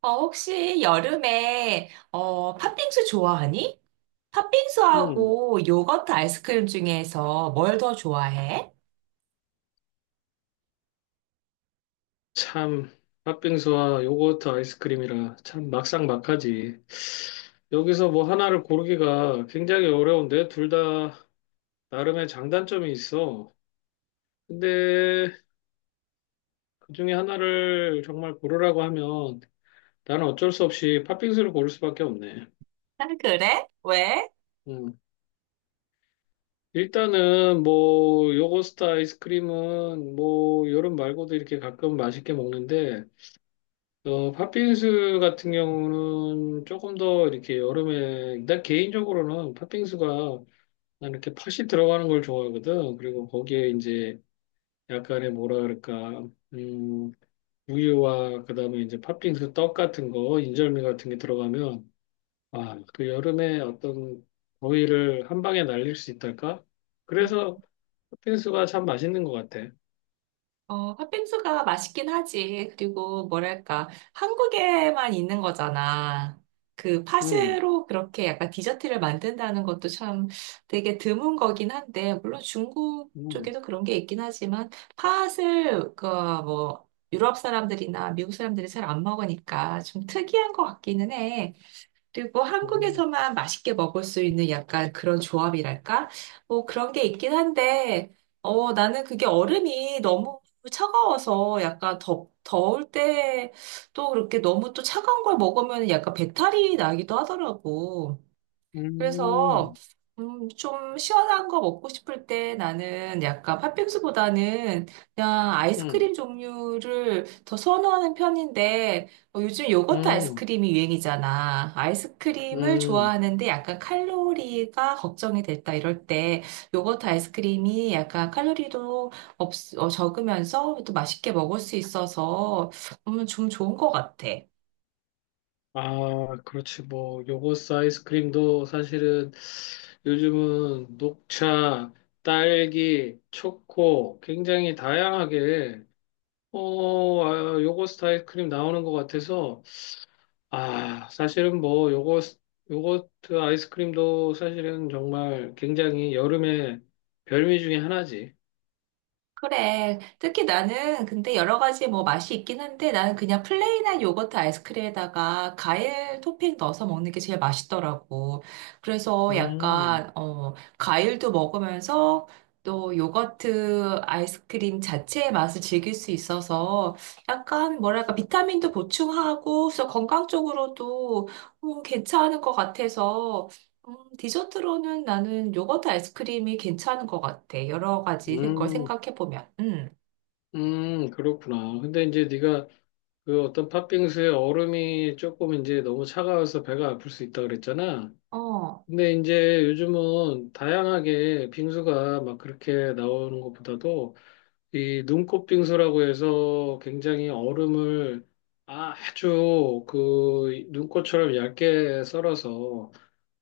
혹시 여름에, 팥빙수 좋아하니? 음, 팥빙수하고 요거트 아이스크림 중에서 뭘 더 좋아해? 참, 팥빙수와 요거트 아이스크림이라 참 막상막하지. 여기서 뭐 하나를 고르기가 굉장히 어려운데 둘 다 나름의 장단점이 있어. 근데 그 중에 하나를 정말 고르라고 하면 나는 어쩔 수 없이 팥빙수를 고를 수밖에 없네. 아, 그래? 왜? 음. 일단은 뭐 요거트 아이스크림은 뭐 여름 말고도 이렇게 가끔 맛있게 먹는데 팥빙수 같은 경우는 조금 더 이렇게 여름에, 난 개인적으로는 팥빙수가 난 이렇게 팥이 들어가는 걸 좋아하거든. 그리고 거기에 이제 약간의 뭐라 그럴까, 음, 우유와 그다음에 이제 팥빙수 떡 같은 거, 인절미 같은 게 들어가면, 아, 그 여름에 어떤 더위를 한 방에 날릴 수 있달까? 그래서 팥빙수가 참 맛있는 것 같아. 팥빙수가 맛있긴 하지. 그리고 뭐랄까, 한국에만 있는 거잖아. 그 음, 팥으로 그렇게 약간 디저트를 만든다는 것도 참 되게 드문 거긴 한데, 물론 중국 음, 쪽에도 그런 게 있긴 하지만, 팥을, 그, 뭐, 유럽 사람들이나 미국 사람들이 잘 안 먹으니까 좀 특이한 것 같기는 해. 그리고 음, 한국에서만 맛있게 먹을 수 있는 약간 그런 조합이랄까? 뭐 그런 게 있긴 한데, 나는 그게 얼음이 너무 차가워서 약간 더울 때 또 그렇게 너무 또 차가운 걸 먹으면 약간 배탈이 나기도 하더라고. 그래서 음, 좀 시원한 거 먹고 싶을 때 나는 약간 팥빙수보다는 그냥 음, 아이스크림 종류를 더 선호하는 편인데 요즘 요거트 음. 아이스크림이 유행이잖아. 아이스크림을 음. 좋아하는데 약간 칼로리가 걱정이 됐다 이럴 때 요거트 아이스크림이 약간 칼로리도 없, 적으면서 또 맛있게 먹을 수 있어서 좀 좋은 것 같아. 아, 그렇지. 뭐, 요거스 아이스크림도 사실은 요즘은 녹차, 딸기, 초코 굉장히 다양하게, 아, 요거스트 아이스크림 나오는 것 같아서, 아, 사실은 뭐, 요거트 아이스크림도 사실은 정말 굉장히 여름의 별미 중에 하나지. 그래. 특히 나는 근데 여러 가지 뭐 맛이 있긴 한데 나는 그냥 플레인한 요거트 아이스크림에다가 과일 토핑 넣어서 먹는 게 제일 맛있더라고. 그래서 음, 약간 과일도 먹으면서 또 요거트 아이스크림 자체의 맛을 즐길 수 있어서 약간 뭐랄까 비타민도 보충하고 그래서 건강 적으로도 괜찮은 것 같아서 디저트로는 나는 요거트 아이스크림이 괜찮은 것 같아. 여러 가지 걸 음, 생각해보면. 음. 그렇구나. 근데 이제 네가 그 어떤 팥빙수에 얼음이 조금 이제 너무 차가워서 배가 아플 수 있다 그랬잖아. 어. 근데 이제 요즘은 다양하게 빙수가 막 그렇게 나오는 것보다도 이 눈꽃 빙수라고 해서 굉장히 얼음을 아주 그 눈꽃처럼 얇게 썰어서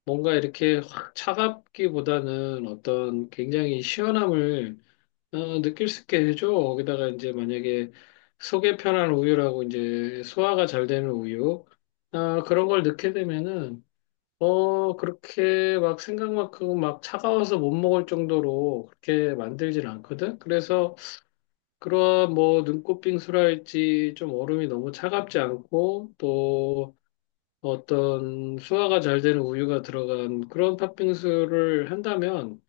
뭔가 이렇게 확 차갑기보다는 어떤 굉장히 시원함을 느낄 수 있게 해줘. 거기다가 이제 만약에 속이 편한 우유라고 이제 소화가 잘 되는 우유, 아, 그런 걸 넣게 되면은, 그렇게 막 생각만큼 막 차가워서 못 먹을 정도로 그렇게 만들진 않거든? 그래서 그런 뭐 눈꽃 빙수랄지 좀 얼음이 너무 차갑지 않고 또 어떤 소화가 잘 되는 우유가 들어간 그런 팥빙수를 한다면,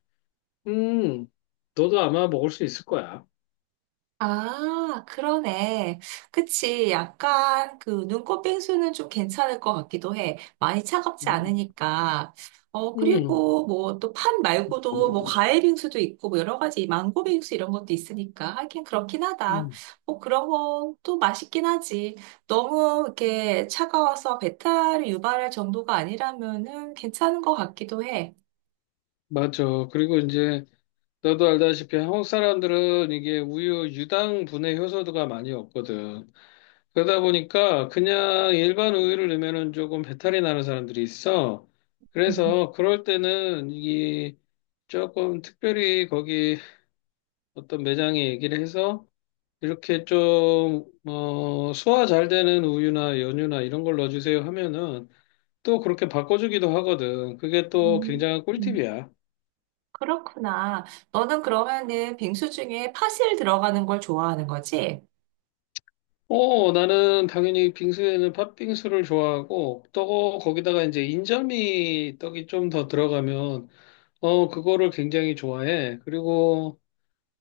음, 너도 아마 먹을 수 있을 거야. 아, 그러네. 그치. 약간 그 눈꽃 빙수는 좀 괜찮을 것 같기도 해. 많이 차갑지 음. 않으니까. 음, 그리고 뭐 또 팥 말고도 뭐 과일 빙수도 있고 뭐 여러 가지 망고 빙수 이런 것도 있으니까 하긴 그렇긴 하다. 음, 뭐 그런 건 또 맛있긴 하지. 너무 이렇게 차가워서 배탈을 유발할 정도가 아니라면은 괜찮은 것 같기도 해. 맞아. 그리고 이제 너도 알다시피 한국 사람들은 이게 우유 유당 분해 효소도가 많이 없거든. 그러다 보니까 그냥 일반 우유를 넣으면은 조금 배탈이 나는 사람들이 있어. 음. 그래서 그럴 때는 이 조금 특별히 거기 어떤 매장에 얘기를 해서 이렇게 좀, 소화 잘 되는 우유나 연유나 이런 걸 넣어주세요 하면은 또 그렇게 바꿔주기도 하거든. 그게 또 음. 굉장한 음. 꿀팁이야. 그렇구나. 너는 그러면은 빙수 중에 파실 들어가는 걸 좋아하는 거지? 나는 당연히 빙수에는 팥빙수를 좋아하고, 또 거기다가 이제 인절미 떡이 좀 더 들어가면, 그거를 굉장히 좋아해. 그리고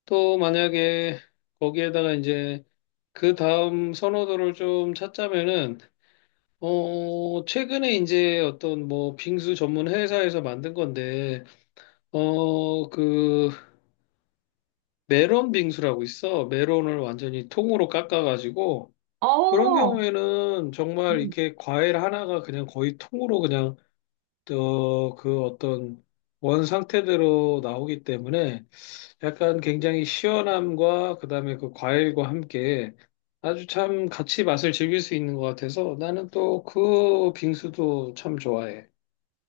또 만약에 거기에다가 이제 그 다음 선호도를 좀 찾자면은, 최근에 이제 어떤 뭐 빙수 전문 회사에서 만든 건데, 그 메론 빙수라고 있어. 메론을 완전히 통으로 깎아가지고, 그런 어. 경우에는 정말 이렇게 과일 하나가 그냥 거의 통으로 그냥 그 어떤 원 상태대로 나오기 때문에 약간 굉장히 시원함과 그다음에 그 과일과 함께 아주 참 같이 맛을 즐길 수 있는 것 같아서 나는 또 그 빙수도 참 좋아해.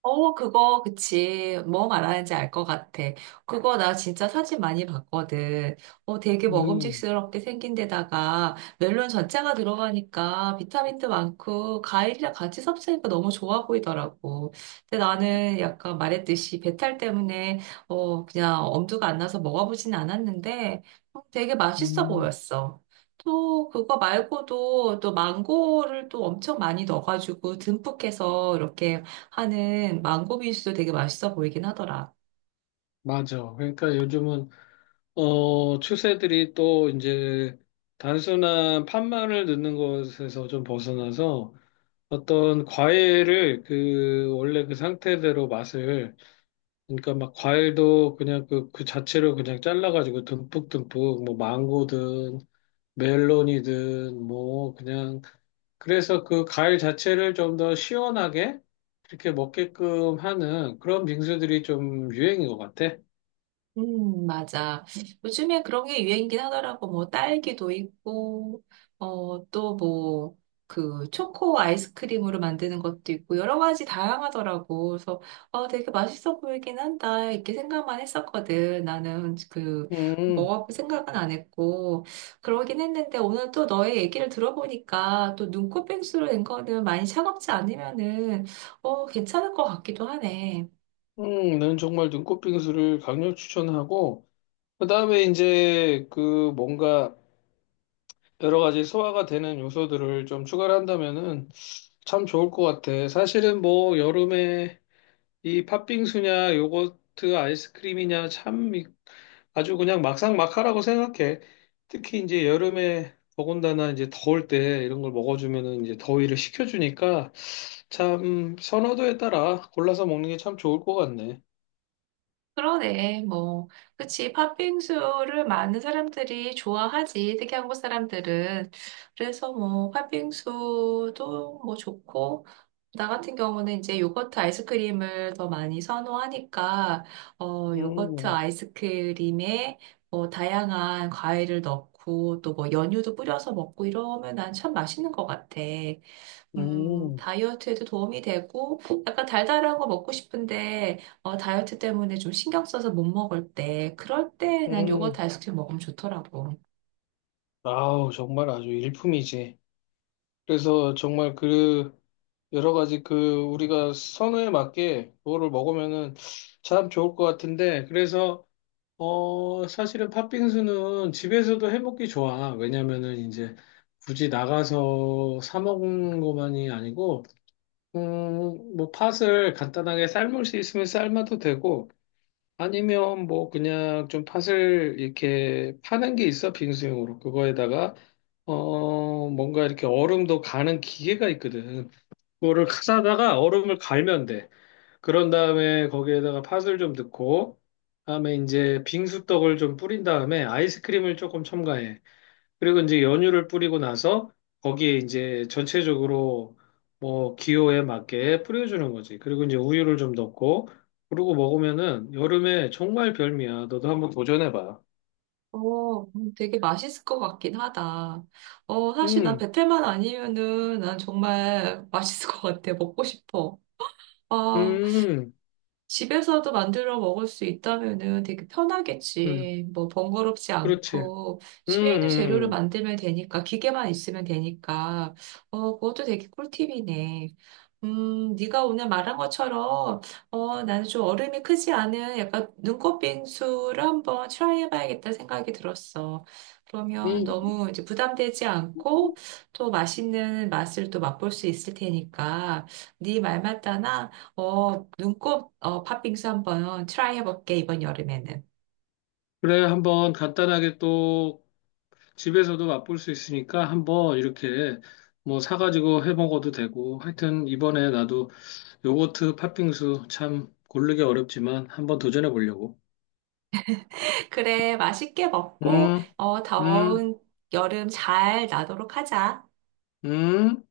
어, 그거, 그치. 뭐 말하는지 알 것 같아. 그거 나 진짜 사진 많이 봤거든. 되게 음, 먹음직스럽게 생긴 데다가 멜론 전체가 들어가니까 비타민도 많고 과일이랑 같이 섭취하니까 너무 좋아 보이더라고. 근데 나는 약간 말했듯이 배탈 때문에 그냥 엄두가 안 나서 먹어보진 않았는데 되게 맛있어 음, 보였어. 또 그거 말고도 또 망고를 또 엄청 많이 넣어가지고 듬뿍 해서 이렇게 하는 망고 빙수도 되게 맛있어 보이긴 하더라. 맞아. 그러니까 요즘은 추세들이 또 이제 단순한 팥만을 넣는 것에서 좀 벗어나서 어떤 과일을 그 원래 그 상태대로 맛을 그러니까 막 과일도 그냥 그 자체로 그냥 잘라가지고 듬뿍듬뿍 뭐 망고든 멜론이든 뭐 그냥 그래서 그 과일 자체를 좀 더 시원하게 이렇게 먹게끔 하는 그런 빙수들이 좀 유행인 것 같아. 맞아. 요즘에 그런 게 유행이긴 하더라고. 뭐, 딸기도 있고, 또 뭐, 그, 초코 아이스크림으로 만드는 것도 있고, 여러 가지 다양하더라고. 그래서, 되게 맛있어 보이긴 한다. 이렇게 생각만 했었거든. 나는 그, 음, 먹어볼 생각은 안 했고, 그러긴 했는데, 오늘 또 너의 얘기를 들어보니까, 또 눈꽃뺑수로 된 거는 많이 차갑지 않으면은, 괜찮을 것 같기도 하네. 난 정말 눈꽃 빙수를 강력 추천하고 그다음에 이제 그 뭔가 여러 가지 소화가 되는 요소들을 좀 추가를 한다면은 참 좋을 것 같아. 사실은 뭐 여름에 이 팥빙수냐 요거트 아이스크림이냐 참 아주 그냥 막상막하라고 생각해. 특히 이제 여름에 더군다나 이제 더울 때 이런 걸 먹어주면은 이제 더위를 식혀주니까 참 선호도에 따라 골라서 먹는 게 참 좋을 것 같네. 그러네, 뭐. 그치, 팥빙수를 많은 사람들이 좋아하지, 특히 한국 사람들은. 그래서 뭐, 팥빙수도 뭐 좋고, 나 같은 경우는 이제 요거트 아이스크림을 더 많이 선호하니까, 요거트 음, 아이스크림에 뭐, 다양한 과일을 넣고, 또 뭐, 연유도 뿌려서 먹고 이러면 난 참 맛있는 것 같아. 음, 다이어트에도 도움이 되고, 약간 달달한 거 먹고 싶은데, 다이어트 때문에 좀 신경 써서 못 먹을 때, 그럴 때 난 음. 요거트 아이스크림 먹으면 좋더라고. 아우, 정말 아주 일품이지. 그래서 정말 그 여러 가지 그 우리가 선호에 맞게 그거를 먹으면은 참 좋을 것 같은데 그래서 사실은 팥빙수는 집에서도 해 먹기 좋아. 왜냐면은 이제 굳이 나가서 사 먹는 것만이 아니고 음뭐 팥을 간단하게 삶을 수 있으면 삶아도 되고 아니면 뭐 그냥 좀 팥을 이렇게 파는 게 있어 빙수용으로 그거에다가 뭔가 이렇게 얼음도 가는 기계가 있거든. 그거를 싸다가 얼음을 갈면 돼. 그런 다음에 거기에다가 팥을 좀 넣고, 다음에 이제 빙수떡을 좀 뿌린 다음에 아이스크림을 조금 첨가해. 그리고 이제 연유를 뿌리고 나서 거기에 이제 전체적으로 뭐 기호에 맞게 뿌려주는 거지. 그리고 이제 우유를 좀 넣고, 그러고 먹으면은 여름에 정말 별미야. 너도 한번 도전해봐. 되게 맛있을 것 같긴 하다. 사실 난 음, 베테만 아니면은 난 정말 맛있을 것 같아. 먹고 싶어. 아, 음, 집에서도 만들어 먹을 수 있다면은 되게 음, 편하겠지. 뭐 번거롭지 그렇지. 않고 음, 집에 있는 재료를 음, 만들면 되니까 기계만 있으면 되니까 그것도 되게 꿀팁이네. 네가 오늘 말한 것처럼 나는 좀 얼음이 크지 않은 약간 눈꽃 빙수를 한번 트라이 해봐야겠다 생각이 들었어. 그러면 음. 너무 이제 부담되지 않고 또 맛있는 맛을 또 맛볼 수 있을 테니까 네 말 맞다나 팥빙수 한번 트라이 해볼게, 이번 여름에는. 그래, 한번 간단하게 또 집에서도 맛볼 수 있으니까 한번 이렇게 뭐 사가지고 해 먹어도 되고 하여튼 이번에 나도 요거트 팥빙수 참 고르기 어렵지만 한번 도전해 보려고. 그래, 맛있게 먹고, 음, 음, 더운 여름 잘 나도록 하자. 음.